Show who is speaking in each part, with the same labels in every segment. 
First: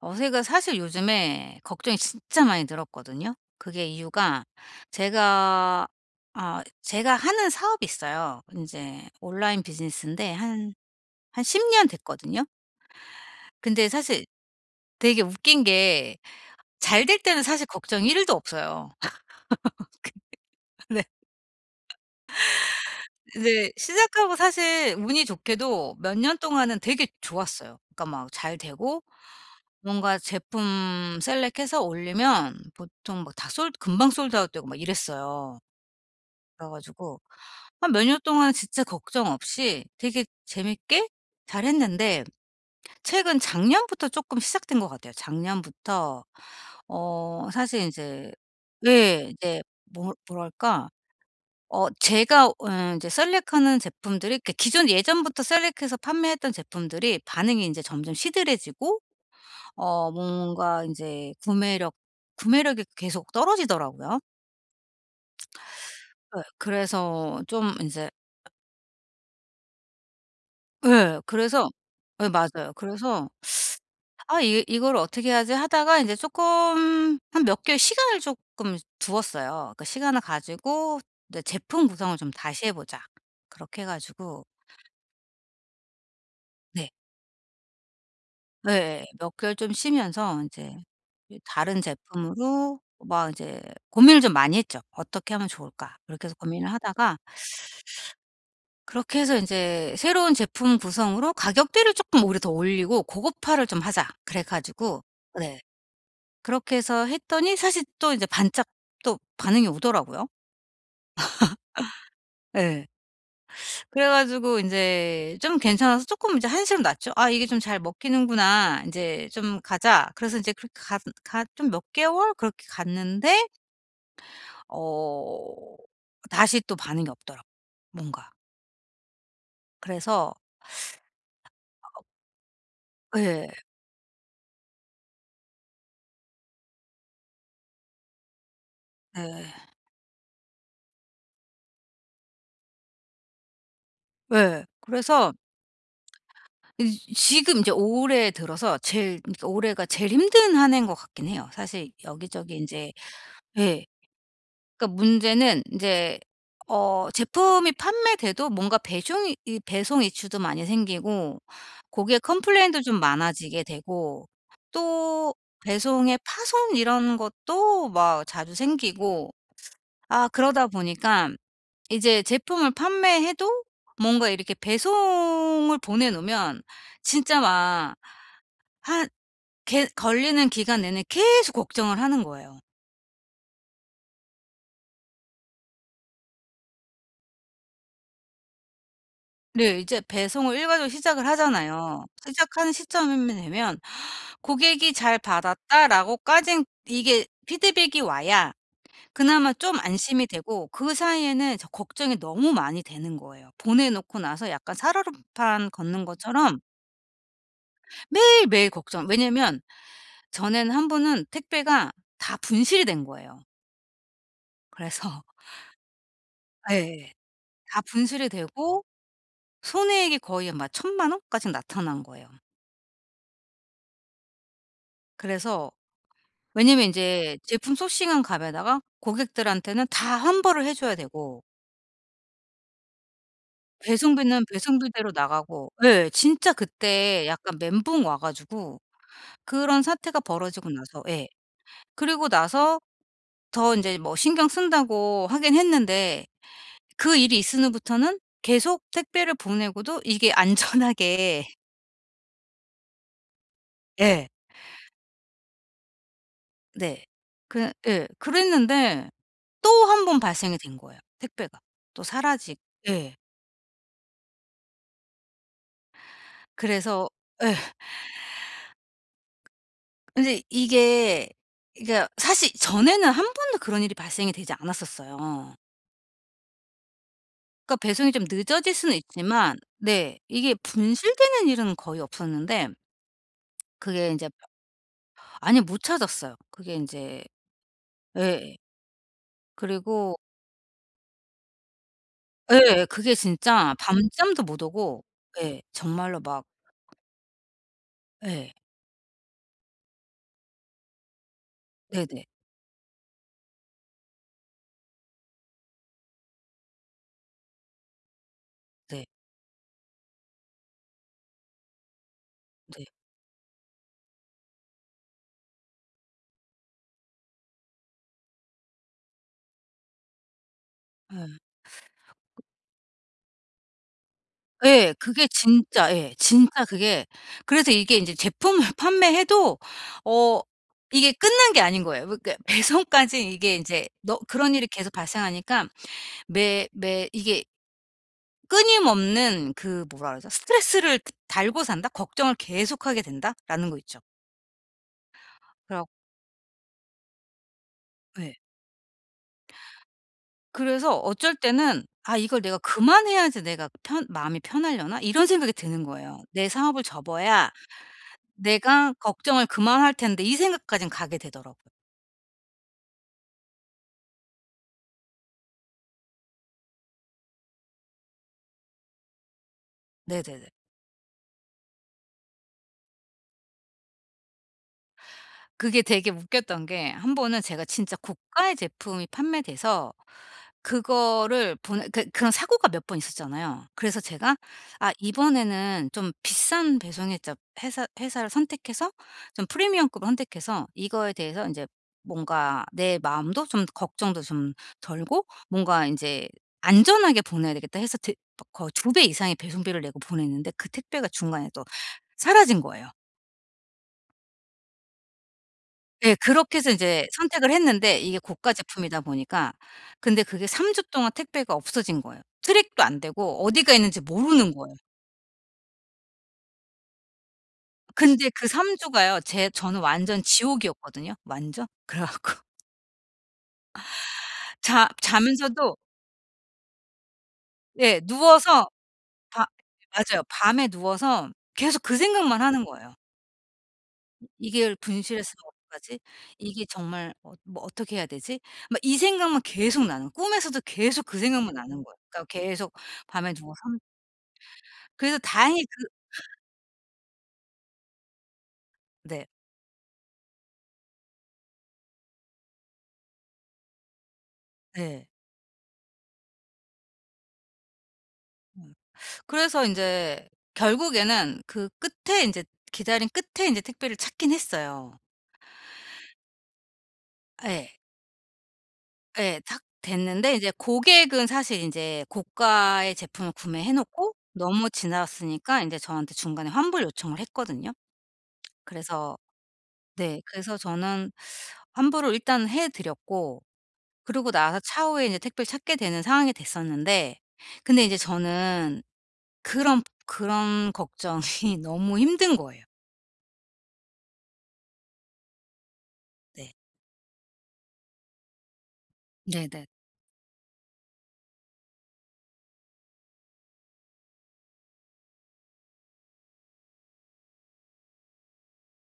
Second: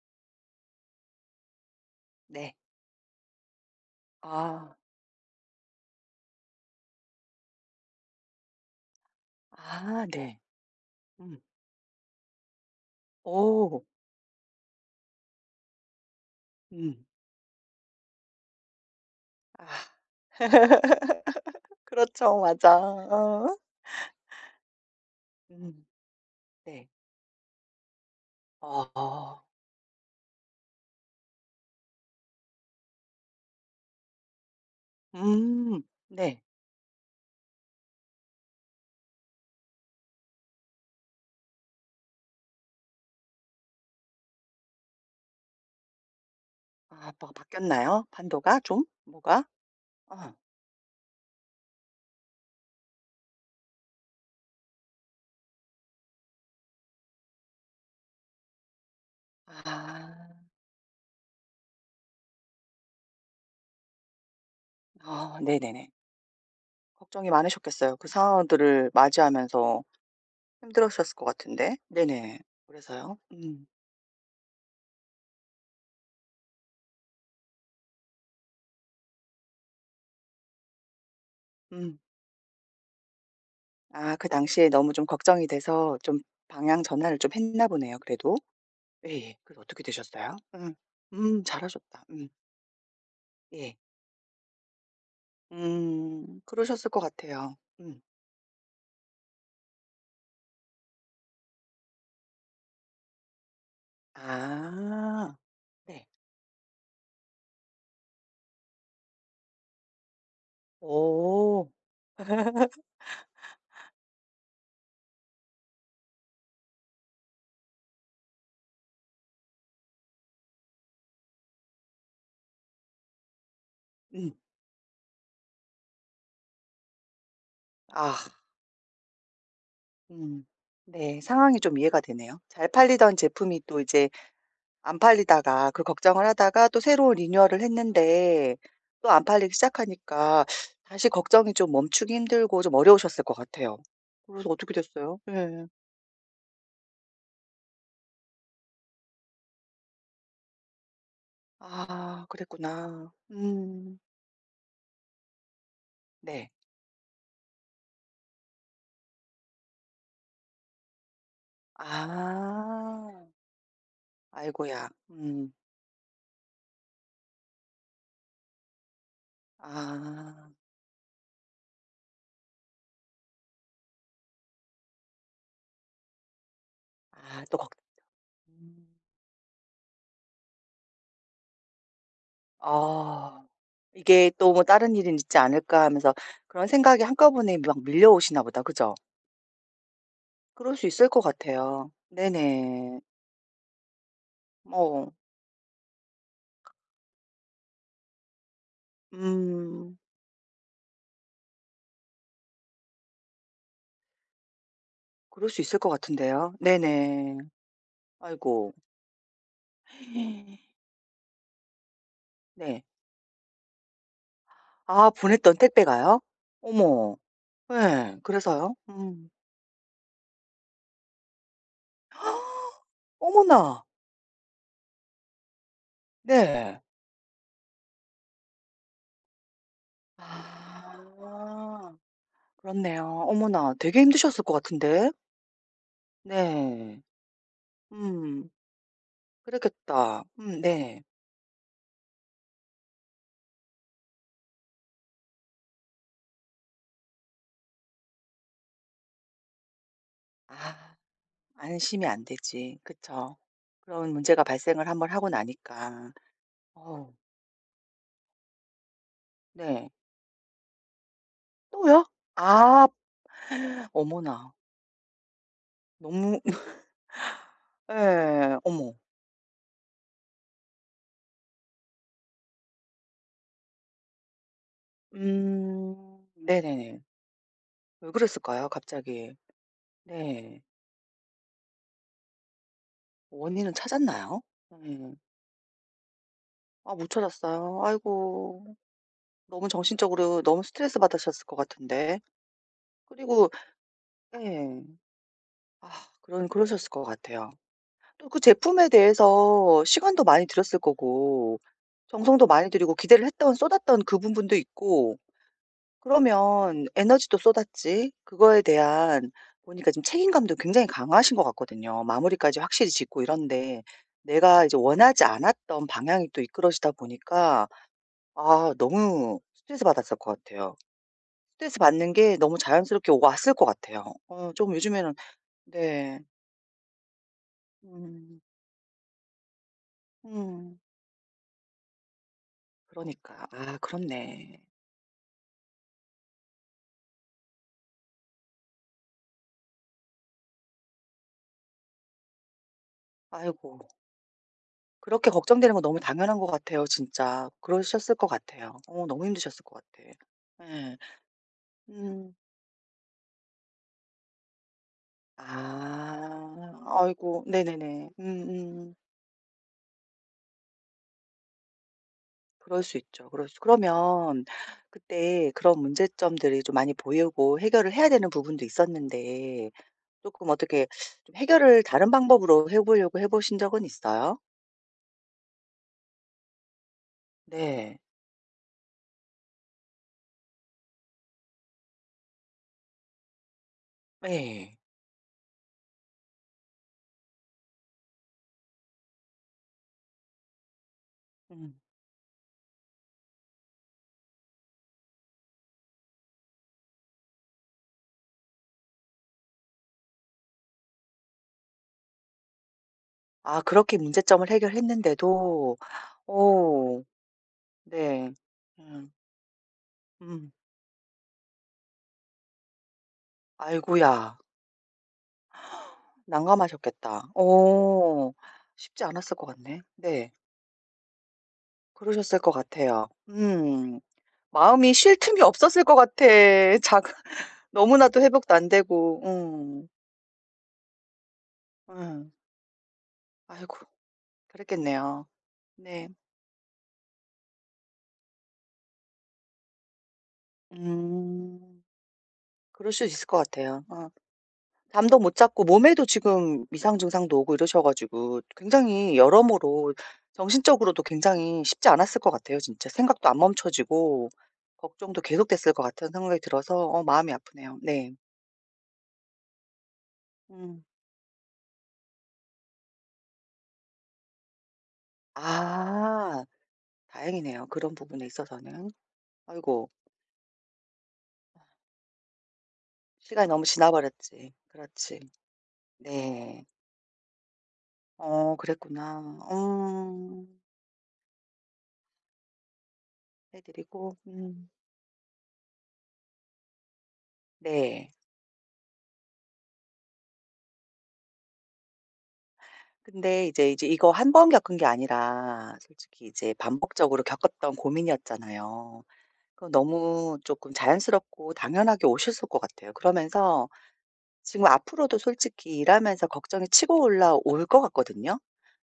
Speaker 1: 어 제가 사실 요즘에 걱정이 진짜
Speaker 2: 네.
Speaker 1: 많이 늘었거든요. 그게 이유가
Speaker 2: 아.
Speaker 1: 제가 아 제가 하는 사업이 있어요. 인제 온라인
Speaker 2: 아
Speaker 1: 비즈니스인데
Speaker 2: 네.
Speaker 1: 한,
Speaker 2: 음.
Speaker 1: 한 10 년 됐거든요.
Speaker 2: 어.
Speaker 1: 근데 사실 되게 웃긴 게
Speaker 2: 음.
Speaker 1: 잘 될 때는 사실 걱정이 1 도 없어요.
Speaker 2: 아.
Speaker 1: 근데 네.
Speaker 2: 그렇죠. 맞아. 어.
Speaker 1: 이제 시작하고 사실 운이
Speaker 2: 음.
Speaker 1: 좋게도 몇 년 동안은
Speaker 2: 네.
Speaker 1: 되게 좋았어요. 그러니까 막 잘 되고
Speaker 2: 아.
Speaker 1: 뭔가 제품 셀렉해서 올리면 보통 막 다 솔 금방 솔드 아웃 되고 막 이랬어요.
Speaker 2: 음. 네.
Speaker 1: 그래 가지고 한 몇 년 동안 진짜 걱정 없이 되게 재밌게 잘 했는데 최근 작년부터 쪼끔 시작된 것 같아요. 작년부터
Speaker 2: 아 뭐가
Speaker 1: 어 사실
Speaker 2: 바뀌었나요?
Speaker 1: 인제
Speaker 2: 판도가 좀?
Speaker 1: 예.
Speaker 2: 뭐가?
Speaker 1: 이제 뭐
Speaker 2: 아.
Speaker 1: 뭐랄까? 어 제가 어 인제 셀렉하는 제품들이 그 기존 예전부터 셀렉해서 판매했던 제품들이 반응이 인제 점점 시들해지고 어
Speaker 2: 아.
Speaker 1: 뭔가 인제 구매력, 구매력이 계속 떨어지더라고요.
Speaker 2: 아 네네네.
Speaker 1: 예.
Speaker 2: 걱정이
Speaker 1: 그래서 좀
Speaker 2: 많으셨겠어요. 그
Speaker 1: 이제
Speaker 2: 상황들을 맞이하면서 힘들으셨을
Speaker 1: 예.
Speaker 2: 것
Speaker 1: 그래서
Speaker 2: 같은데.
Speaker 1: 예
Speaker 2: 네네.
Speaker 1: 맞아요.
Speaker 2: 그래서요?
Speaker 1: 그래서
Speaker 2: 음.
Speaker 1: '아 이 이거를 어떻게 하지?' 하다가 이제 쪼끔 한 몇 개월 시간을 쪼끔 두었어요. 그 시간을 가지고 이제 '제품
Speaker 2: 응.
Speaker 1: 구성을 좀 다시 해 보자.' 그렇게 해
Speaker 2: 아 그
Speaker 1: 가지고
Speaker 2: 당시에 너무 좀 걱정이 돼서 좀 방향
Speaker 1: 네.
Speaker 2: 전환을 좀 했나 보네요 그래도.
Speaker 1: 네. 몇
Speaker 2: 예.
Speaker 1: 개월
Speaker 2: 그래서
Speaker 1: 좀
Speaker 2: 어떻게 되셨어요?
Speaker 1: 쉬면서 이제
Speaker 2: 음
Speaker 1: 이
Speaker 2: 음
Speaker 1: 다른
Speaker 2: 잘하셨다. 음.
Speaker 1: 제품으로 막 이제
Speaker 2: 예.
Speaker 1: 고민을 좀 많이 했죠. '어떻게 하면 좋을까?' 그렇게 해서
Speaker 2: 음
Speaker 1: 고민을
Speaker 2: 그러셨을 것
Speaker 1: 하다가
Speaker 2: 같애요. 음.
Speaker 1: 그렇게 해서 '이제 새로운 제품 구성으로 가격대를 쪼끔 오히려 더 올리고 고급화를 좀 하자.' 그래 가지고
Speaker 2: 아
Speaker 1: 네
Speaker 2: 네.
Speaker 1: 그렇게 해서 했더니 사실 또 이제 반짝 또 반응이 오더라구요.
Speaker 2: 어.
Speaker 1: 예. 그래 가지고 인제 좀 괜찮아서 쪼끔 인제 한시름 놨죠. '아 이게 좀 잘 먹히는구나. 인제 좀 가자!' 그래서 인제 그 가슨 가 좀 몇 개월 그렇게 갔는데
Speaker 2: 음.
Speaker 1: 어 다시 또 반응이 없더라고
Speaker 2: 아.
Speaker 1: 뭔가. 그래서
Speaker 2: 음. 네, 상황이 좀 이해가
Speaker 1: 어
Speaker 2: 되네요. 잘 팔리던
Speaker 1: 예.
Speaker 2: 제품이 또 이제 안 팔리다가 그 걱정을 하다가 또 새로 리뉴얼을 했는데 또 안 팔리기
Speaker 1: 네.
Speaker 2: 시작하니까 다시 걱정이 좀 멈추기 힘들고 좀 어려우셨을 것 같아요. 그래서
Speaker 1: 네
Speaker 2: 어떻게 됐어요?
Speaker 1: 그래서
Speaker 2: 예.
Speaker 1: 이 지 지금 이제 올해 들어서 제일 그러니까 올해가 제일 힘든 1 해인 것 같긴 해요. 사실
Speaker 2: 아
Speaker 1: 여기저기 인제
Speaker 2: 그랬구나.
Speaker 1: 예
Speaker 2: 음.
Speaker 1: 그러니까 문제는 이제
Speaker 2: 네.
Speaker 1: 어 제품이 판매되도 뭔가 배숑이 이 배송 이슈도 많이 생기고 거기에 컴플레인도 좀
Speaker 2: 아.
Speaker 1: 많아지게 되고
Speaker 2: 아이고야
Speaker 1: 또
Speaker 2: 음.
Speaker 1: 배송에 파손 이런 것도 막 자주 생기고 아
Speaker 2: 아.
Speaker 1: 그러다 보니까 이제 제품을 판매해도 뭔가 이렇게 배송을 보내 놓으면 진짜
Speaker 2: 아 또 걱정
Speaker 1: 막
Speaker 2: 음.
Speaker 1: 한 게 걸리는 기간 내내 계속 걱정을 하는 거예요.
Speaker 2: 아 이게 '또 뭐 다른 일은 있지 않을까.' 하면서 그런 생각이 한꺼번에 막 밀려오시나 보다. 그죠?
Speaker 1: 네. 이제 배송을
Speaker 2: 그럴 수
Speaker 1: 일괄적으로
Speaker 2: 있을 것
Speaker 1: 시작을
Speaker 2: 같아요.
Speaker 1: 하잖아요. 시작하는
Speaker 2: 네네.
Speaker 1: 시점이 되면 고객이
Speaker 2: 어.
Speaker 1: "잘 받았다."라고 까진 이게 피드백이 와야 그나마 좀
Speaker 2: 음.
Speaker 1: 안심이 되고 그 사이에는 저 걱정이 너무 많이 되는 거예요. 보내놓고 나서 약간
Speaker 2: 그럴 수
Speaker 1: 살얼음판
Speaker 2: 있을 것
Speaker 1: 걷는
Speaker 2: 같은데요.
Speaker 1: 것처럼
Speaker 2: 네네.
Speaker 1: 매일매일
Speaker 2: 아이고.
Speaker 1: 걱정 왜냐하면 전에는 1 번은 택배가 다
Speaker 2: 네.
Speaker 1: 분실이 된 거예요.
Speaker 2: 아
Speaker 1: 그래서
Speaker 2: 보냈던 택배가요?
Speaker 1: 예.
Speaker 2: 어머.
Speaker 1: 다
Speaker 2: 예.
Speaker 1: 분실이
Speaker 2: 그래서요?
Speaker 1: 되고
Speaker 2: 음.
Speaker 1: 손해액이 거의 막 10,000,000 원까지 나타난 거예요.
Speaker 2: 어머나.
Speaker 1: 그래서
Speaker 2: 네.
Speaker 1: 왜냐하면 인제 제품 sourcing 한 값에다가 고객들한테는 다 환불을 해 줘야 되고
Speaker 2: 아. 그렇네요. 어머나 되게 힘드셨을
Speaker 1: 배송비는
Speaker 2: 것 같은데.
Speaker 1: 배송비대로 나가고 예 진짜
Speaker 2: 네.
Speaker 1: 그때 약간 멘붕 와
Speaker 2: 음.
Speaker 1: 가지고 그런 사태가
Speaker 2: 그랬겠다. 음
Speaker 1: 벌어지고
Speaker 2: 네.
Speaker 1: 나서 예 그러고 나서 더 인제 뭐 신경 쓴다고 하긴 했는데 그 일이 있은 후부터는 계속 택배를 보내고도 이게
Speaker 2: 아.
Speaker 1: 안전하게
Speaker 2: 안심이 안 되지. 그쵸. 그런
Speaker 1: 예.
Speaker 2: 문제가 발생을 1 번 하고 나니까.
Speaker 1: 네.
Speaker 2: 어.
Speaker 1: 그 예 그랬는데 또
Speaker 2: 네.
Speaker 1: 1 번 발생이 된 거예요 택배가. 또
Speaker 2: 또요?
Speaker 1: 사라지
Speaker 2: 아
Speaker 1: 예.
Speaker 2: 어머나. 너무
Speaker 1: 그래서 예.
Speaker 2: 예. 어머.
Speaker 1: 근데 이게 이 그러니까 사실 전에는 1 번도 그런 일이 발생이 되지 않았었어요.
Speaker 2: 음 네네네.
Speaker 1: 그러니까
Speaker 2: 왜
Speaker 1: 배송이 좀
Speaker 2: 그랬을까요
Speaker 1: 늦어질 수는
Speaker 2: 갑자기?
Speaker 1: 있지만 네 이게
Speaker 2: 네.
Speaker 1: 분실되는 일은 거의 없었는데
Speaker 2: 원인은
Speaker 1: 그게 인제
Speaker 2: 찾았나요? 네.
Speaker 1: 아니 못 찾았어요. 그게
Speaker 2: 아 못
Speaker 1: 인제
Speaker 2: 찾았어요?
Speaker 1: 예.
Speaker 2: 아이고. 너무
Speaker 1: 그리고
Speaker 2: 정신적으로 너무 스트레스받으셨을 것 같은데.
Speaker 1: 예예. 그게
Speaker 2: 그리고
Speaker 1: 진짜 밤잠도 못
Speaker 2: 예.
Speaker 1: 오고 예
Speaker 2: 아
Speaker 1: 정말로 막
Speaker 2: 그런 그러셨을 것 같아요. 또 그
Speaker 1: 예.
Speaker 2: 제품에 대해서 시간도 많이 들였을 거고
Speaker 1: 네네.
Speaker 2: 정성도 많이 들이고 기대를 했던 쏟았던 그 부분도 있고 그러면 에너지도 쏟았지 그거에
Speaker 1: 네.
Speaker 2: 대한 보니까 지금 책임감도 굉장히 강하신 것 같거든요. 마무리까지
Speaker 1: 네.
Speaker 2: 확실히 짓고 이런데 내가 이제 원하지 않았던 방향이 또 이끌어지다 보니까 아 너무 스트레스 받았을 것 같아요.
Speaker 1: 예.
Speaker 2: 스트레스받는 게
Speaker 1: 그
Speaker 2: 너무 자연스럽게 오 왔을 것 같아요. 어 좀
Speaker 1: 예.
Speaker 2: 요즘에는
Speaker 1: 그게 진짜 예
Speaker 2: 네.
Speaker 1: 진짜 그게 그래서 이게 인제
Speaker 2: 음.
Speaker 1: 제품을 판매해도 어
Speaker 2: 음.
Speaker 1: 이게 끝난 게 아닌 거예요. 그러니까 배송까지
Speaker 2: 그러니까.
Speaker 1: 이게
Speaker 2: 아
Speaker 1: 이제 너 그런
Speaker 2: 그렇네.
Speaker 1: 일이 계속 발생하니까 매 매 이게 끊임없는 그 뭐라 그러죠? '스트레스를 드 달고 산다? 걱정을 계속하게 된다?'라는 거
Speaker 2: 아이고.
Speaker 1: 있죠.
Speaker 2: 그렇게 걱정되는 건
Speaker 1: 그래가
Speaker 2: 너무 당연한 것 같아요 진짜. 그러셨을 것
Speaker 1: 예.
Speaker 2: 같아요. 어 너무 힘드셨을 것 같아.
Speaker 1: 그래서
Speaker 2: 예.
Speaker 1: 어쩔 때는 '아
Speaker 2: 음.
Speaker 1: 이걸 내가 그만해야지 내가 편 마음이 편하려나?' 이런 생각이 드는 거예요. '내 사업을
Speaker 2: 아. 아이고.
Speaker 1: 접어야
Speaker 2: 네네네.
Speaker 1: 내가
Speaker 2: 음음.
Speaker 1: 걱정을 그만할 텐데.' 이 생각까진 가게 되더라고.
Speaker 2: 그럴 수 있죠. 그럴 수 그러면 그때 그런 문제점들이 좀 많이 보이고 해결을 해야 되는 부분도 있었는데
Speaker 1: 네네네.
Speaker 2: 쪼끔 어떻게 좀 해결을 다른 방법으로 해 보려고 해 보신 적은 있어요?
Speaker 1: 그게 되게 웃겼던 게 1 번은 제가 진짜
Speaker 2: 네.
Speaker 1: 고가의 제품이 판매돼서 그거를 보내 그 그런 사고가 몇 번 있었잖아요. 그래서 제가
Speaker 2: 예.
Speaker 1: '아 이번에는 좀 비싼 배송 회자 회사 회사를 선택해서 좀 프리미엄급을 선택해서 이거에 대해서 인제
Speaker 2: 음.
Speaker 1: 뭔가 내 마음도 좀 걱정도 좀 덜고 뭔가 인제 안전하게 보내야 되겠다.' 해서 두 거의 2 배 이상의 배송비를 내고 보냈는데 그 택배가 중간에 또 사라진 거예요.
Speaker 2: 아 그렇게 문제점을 해결했는데도.
Speaker 1: 예. 그렇게 해서
Speaker 2: 어.
Speaker 1: 인제 선택을 했는데 이게
Speaker 2: 네.
Speaker 1: 고가 제품이다
Speaker 2: 음.
Speaker 1: 보니까. 근데 그게
Speaker 2: 음.
Speaker 1: 3 주 동안 택배가 없어진 거예요. 트랙도 안 되고 어디 가 있는지
Speaker 2: 아이고야.
Speaker 1: 모르는 거예요.
Speaker 2: 난감하셨겠다.
Speaker 1: 근데
Speaker 2: 어
Speaker 1: 그 3
Speaker 2: 쉽지
Speaker 1: 주가요
Speaker 2: 않았을 것
Speaker 1: 제 저는
Speaker 2: 같네?
Speaker 1: 완전
Speaker 2: 네.
Speaker 1: 지옥이었거든요 완전. 그래
Speaker 2: 그러셨을
Speaker 1: 갖고
Speaker 2: 것 같아요. 음.
Speaker 1: 자
Speaker 2: 마음이 쉴 틈이
Speaker 1: 자면서도
Speaker 2: 없었을 것 같아. 자
Speaker 1: 예
Speaker 2: 너무나도 회복도
Speaker 1: 누워서
Speaker 2: 안되고.
Speaker 1: 밤
Speaker 2: 응.
Speaker 1: 맞아요. 밤에 누워서 계속 그
Speaker 2: 음.
Speaker 1: 생각만 하는 거예요.
Speaker 2: 아이고.
Speaker 1: '이걸
Speaker 2: 그랬겠네요.
Speaker 1: 분실했으면 어떡하지?
Speaker 2: 네.
Speaker 1: 이게 정말 어 뭐 어떻게 해야 되지?' 막 이 생각만 계속 나요. 꿈에서도 계속 그 생각만 나는
Speaker 2: 음.
Speaker 1: 거야. 그러니까 계속
Speaker 2: 그럴 수 있을
Speaker 1: 밤에
Speaker 2: 것
Speaker 1: 누워서
Speaker 2: 같아요. 어.
Speaker 1: 그래서
Speaker 2: 잠도 못
Speaker 1: 다행히
Speaker 2: 잤고
Speaker 1: 그
Speaker 2: 몸에도 지금 이상 증상도 오고 이러셔 가지고 굉장히
Speaker 1: 네.
Speaker 2: 여러모로 정신적으로도 굉장히 쉽지 않았을 것 같아요. 진짜 생각도 안 멈춰지고
Speaker 1: 네.
Speaker 2: 걱정도 계속됐을 것 같은 생각이 들어서 어 마음이 아프네요. 네.
Speaker 1: 음. 그래서 인제
Speaker 2: 응.
Speaker 1: 결국에는 그 끝에 이제 기다린 끝에 이제 택배를 찾긴 했어요.
Speaker 2: 아. 다행이네요
Speaker 1: 예.
Speaker 2: 그런 부분에 있어서는.
Speaker 1: 예. 탁
Speaker 2: 아이고.
Speaker 1: 됐는데 인제 고객은 사실 인제 고가의 제품을
Speaker 2: 시간이 너무
Speaker 1: 구매해 놓고
Speaker 2: 지나버렸지.
Speaker 1: 너무
Speaker 2: 그렇지.
Speaker 1: 지났으니까 인제 저한테 중간에
Speaker 2: 네.
Speaker 1: 환불 요청을 했거든요.
Speaker 2: 어
Speaker 1: 그래서
Speaker 2: 그랬구나.
Speaker 1: 네
Speaker 2: 어.
Speaker 1: 그래서 저는 환불을 일단 해 드렸고
Speaker 2: 해 드리고
Speaker 1: 그러고 나서
Speaker 2: 음.
Speaker 1: 차후에 이제 택배를 찾게 되는 상황이 됐었는데 근데 이제
Speaker 2: 네.
Speaker 1: 저는 그런 그런 걱정이 너무 힘든 거예요.
Speaker 2: 근데 이제, 이제 이거 1 번 겪은 게 아니라 솔직히
Speaker 1: 네.
Speaker 2: 이제 반복적으로 겪었던 고민이었잖아요. 그
Speaker 1: 네네.
Speaker 2: 너무 쪼끔 자연스럽고 당연하게 오셨을 것 같아요. 그러면서 지금 앞으로도 솔직히 일하면서 걱정이 치고 올라올 것 같거든요.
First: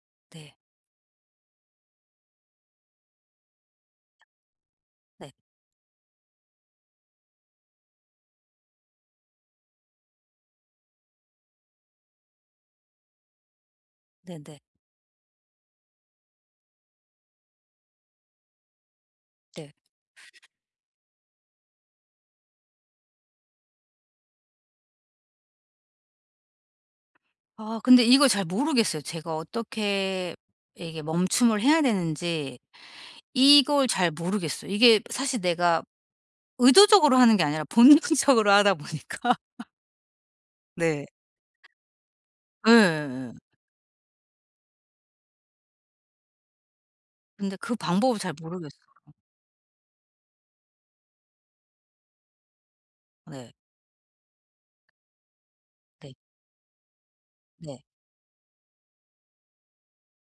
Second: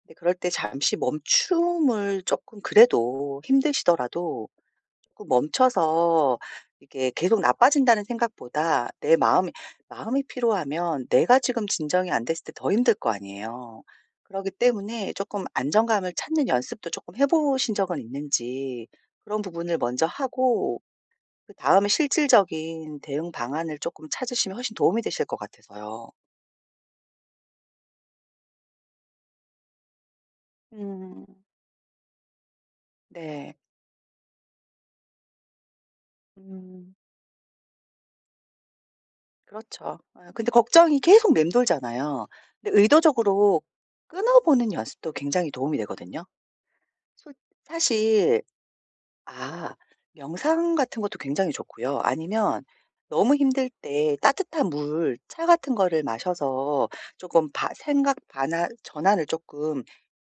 Speaker 2: 근데 그럴 때
Speaker 1: 네.
Speaker 2: 잠시 멈춤을 쪼끔 그래도 힘드시더라도 쪼끔
Speaker 1: 네.
Speaker 2: 멈춰서 이게 '계속 나빠진다.'는 생각보다 내 마음이 마음이 피로하면 내가 지금 진정이 안 됐을 때 더 힘들 거 아니에요. 그렇기
Speaker 1: 네네.
Speaker 2: 때문에 쪼끔 안정감을 찾는 연습도 쪼끔 해 보신 적은 있는지 그런
Speaker 1: 네.
Speaker 2: 부분을 먼저 하고 그다음에 실질적인 대응 방안을 쪼끔 찾으시면 훨씬 도움이 되실 것 같아서요.
Speaker 1: 아 근데 이걸 잘 모르겠어요. 제가 어떻게 이게
Speaker 2: 음.
Speaker 1: 멈춤을 해야 되는지
Speaker 2: 네.
Speaker 1: 이걸 잘 모르겠어요. 이게 사실 내가
Speaker 2: 음.
Speaker 1: 의도적으로 하는 게 아니라 본능적으로 하다 보니까.
Speaker 2: 그렇죠. 예 근데 걱정이
Speaker 1: 네.
Speaker 2: 계속 맴돌잖아요. 근데
Speaker 1: 예예예.
Speaker 2: 의도적으로 끊어 보는 연습도 굉장히 도움이 되거든요. 솔
Speaker 1: 근데 그 방법을 잘
Speaker 2: 사실
Speaker 1: 모르겠어요.
Speaker 2: 아 명상 같은 것도 굉장히 좋고요. 아니면 너무
Speaker 1: 네.
Speaker 2: 힘들 때 따뜻한 물, 차 같은 거를
Speaker 1: 네
Speaker 2: 마셔서 쪼끔 바
Speaker 1: 네.
Speaker 2: 생각 반환 전환을 쪼끔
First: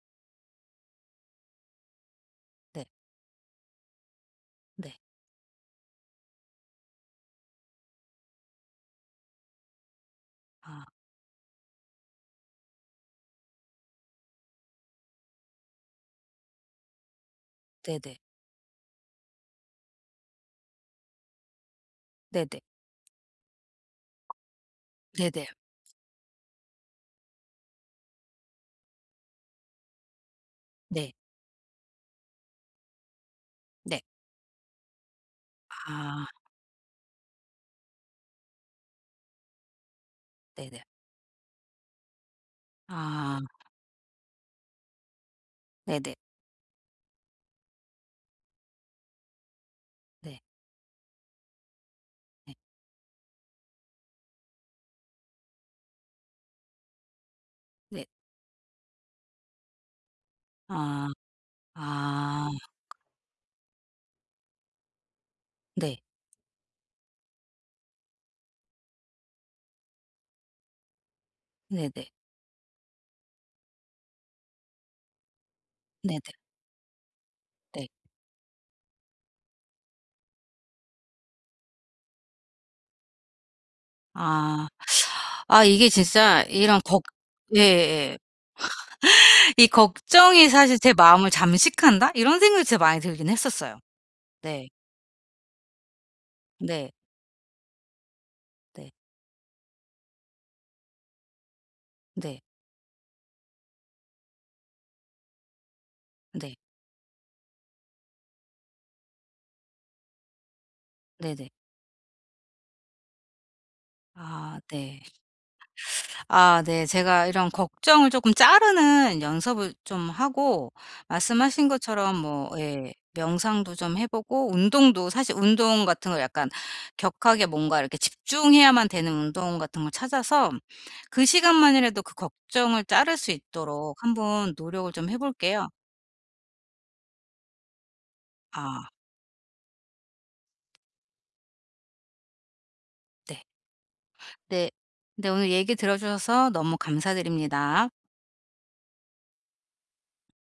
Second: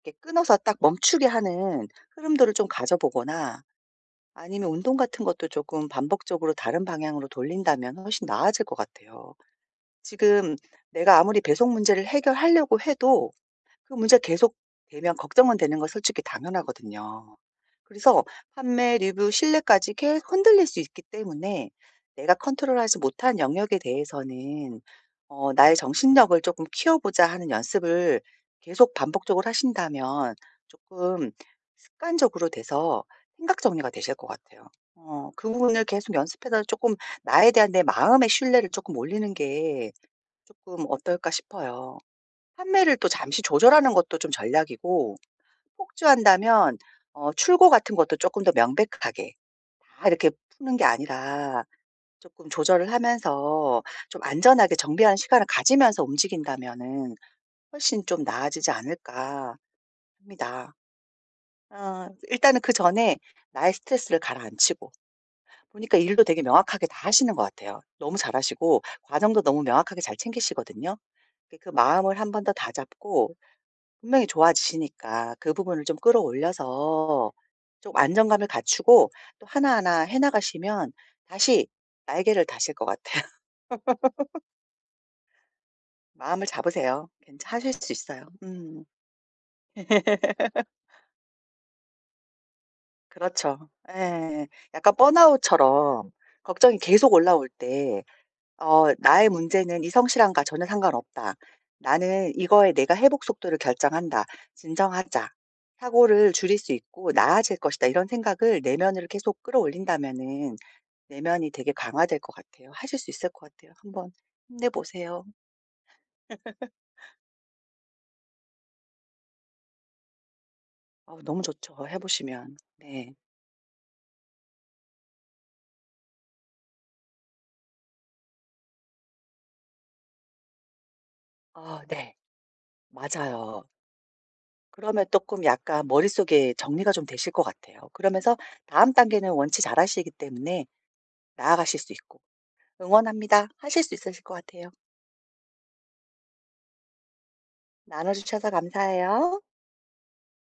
Speaker 2: 이렇게 끊어서 딱 멈추게 하는 흐름들을 좀
Speaker 1: 네.
Speaker 2: 가져 보거나 아니면 운동
Speaker 1: 네.
Speaker 2: 같은 것도 조금 반복적으로 다른 방향으로 돌린다면 훨씬 나아질 것 같아요. 지금
Speaker 1: 아
Speaker 2: 내가 아무리 배송 문제를 해결하려고 해도 그 문제가 계속되면 걱정은 되는 건 솔직히 당연하거든요.
Speaker 1: 네네.
Speaker 2: 그래서 판매, 리뷰, 신뢰까지 계속 흔들릴 수 있기 때문에 내가
Speaker 1: 네네.
Speaker 2: 컨트롤하지 못한 영역에 대해서는
Speaker 1: 네네.
Speaker 2: 어 '나의 정신력을 조금 키워 보자.' 하는 연습을 계속 반복적으로 하신다면
Speaker 1: 네.
Speaker 2: 쪼끔 습관적으로 돼서 생각 정리가
Speaker 1: 네.
Speaker 2: 되실 것 같아요. 어 그 부분을 계속
Speaker 1: 아.
Speaker 2: 연습해서 쪼끔 나에 대한 내 마음의 신뢰를 쪼끔 올리는 게
Speaker 1: 네네.
Speaker 2: 쪼끔 어떨까 싶어요. '판매를 또
Speaker 1: 아.
Speaker 2: 잠시 조절하는 것도 좀 전략이고
Speaker 1: 네네.
Speaker 2: 폭주한다면 어 출고 같은 것도 조금 더 명백하게 다 이렇게
Speaker 1: 네.
Speaker 2: 푸는 게 아니라 쪼끔
Speaker 1: 네.
Speaker 2: 조절을 하면서 좀 안전하게 정비하는 시간을 가지면서 움직인다면은 훨씬
Speaker 1: 네.
Speaker 2: 좀 나아지지 않을까?' 합니다.
Speaker 1: 아
Speaker 2: 어
Speaker 1: 아.
Speaker 2: 일단은 그전에 나의 스트레스를 가라앉히고 보니까
Speaker 1: 네.
Speaker 2: 일도 되게 명확하게 다 하시는 것 같아요. 너무 잘하시고 과정도 너무 명확하게 잘 챙기시거든요. 이렇게 그
Speaker 1: 네네.
Speaker 2: 마음을 1 번 더 다잡고 분명히 좋아지시니까 그 부분을 좀
Speaker 1: 네네.
Speaker 2: 끌어올려서
Speaker 1: 네.
Speaker 2: 좀 안정감을 갖추고 또 하나하나 해 나가시면 다시 날개를 다실 것 같아요.
Speaker 1: 아. 아 이게 진짜
Speaker 2: 마음을
Speaker 1: 이런 벅
Speaker 2: 잡으세요. 괜 하실 수
Speaker 1: 예예예.
Speaker 2: 있어요. 음.
Speaker 1: 이 '걱정이 사실 제 마음을 잠식한다.' 이런 생각이 진짜 많이 들긴
Speaker 2: 그렇죠.
Speaker 1: 했었어요.
Speaker 2: 예예.
Speaker 1: 네.
Speaker 2: 약간 번아웃처럼 걱정이
Speaker 1: 네.
Speaker 2: 계속 올라올 때 어
Speaker 1: 네.
Speaker 2: '나의 문제는 이 성실함과 전혀 상관없다. 나는
Speaker 1: 네.
Speaker 2: 이거에 내가 회복 속도를 결정한다. 진정하자. 사고를
Speaker 1: 네.
Speaker 2: 줄일 수 있고 나아질 것이다.' 이런 생각을 내면으로 계속 끌어올린다면은
Speaker 1: 네네.
Speaker 2: 내면이 되게 강화될 것 같아요. 하실 수 있을 것 같아요. 한번
Speaker 1: 아
Speaker 2: 힘내
Speaker 1: 네.
Speaker 2: 보세요.
Speaker 1: 아 네. 제가 이런 걱정을 쪼끔 자르는 연습을 좀 하고
Speaker 2: 어우 너무
Speaker 1: 말씀하신
Speaker 2: 좋죠. 해
Speaker 1: 것처럼 뭐
Speaker 2: 보시면
Speaker 1: 예
Speaker 2: 네.
Speaker 1: 명상도 좀 해 보고 운동도 사실 운동 같은 거 약간 격하게 뭔가 이렇게 집중해야만 되는 운동 같은 걸 찾아서 그
Speaker 2: 아
Speaker 1: 시간만이라도 그
Speaker 2: 네.
Speaker 1: 걱정을 자를 수
Speaker 2: 맞아요.
Speaker 1: 있도록 한번 노력을
Speaker 2: 그러면
Speaker 1: 좀 해
Speaker 2: 쪼끔
Speaker 1: 볼게요.
Speaker 2: 약간 머릿속에 정리가 좀 되실 것 같아요. 그러면서
Speaker 1: 아.
Speaker 2: 다음 단계는 원체 잘하시기 때문에 나아가실 수 있고.
Speaker 1: 네.
Speaker 2: 응원합니다. 하실 수 있으실 것
Speaker 1: 네.
Speaker 2: 같아요.
Speaker 1: 네 오늘 얘기 들어 주셔서 너무 감사드립니다.
Speaker 2: 나눠주셔서 감사해요.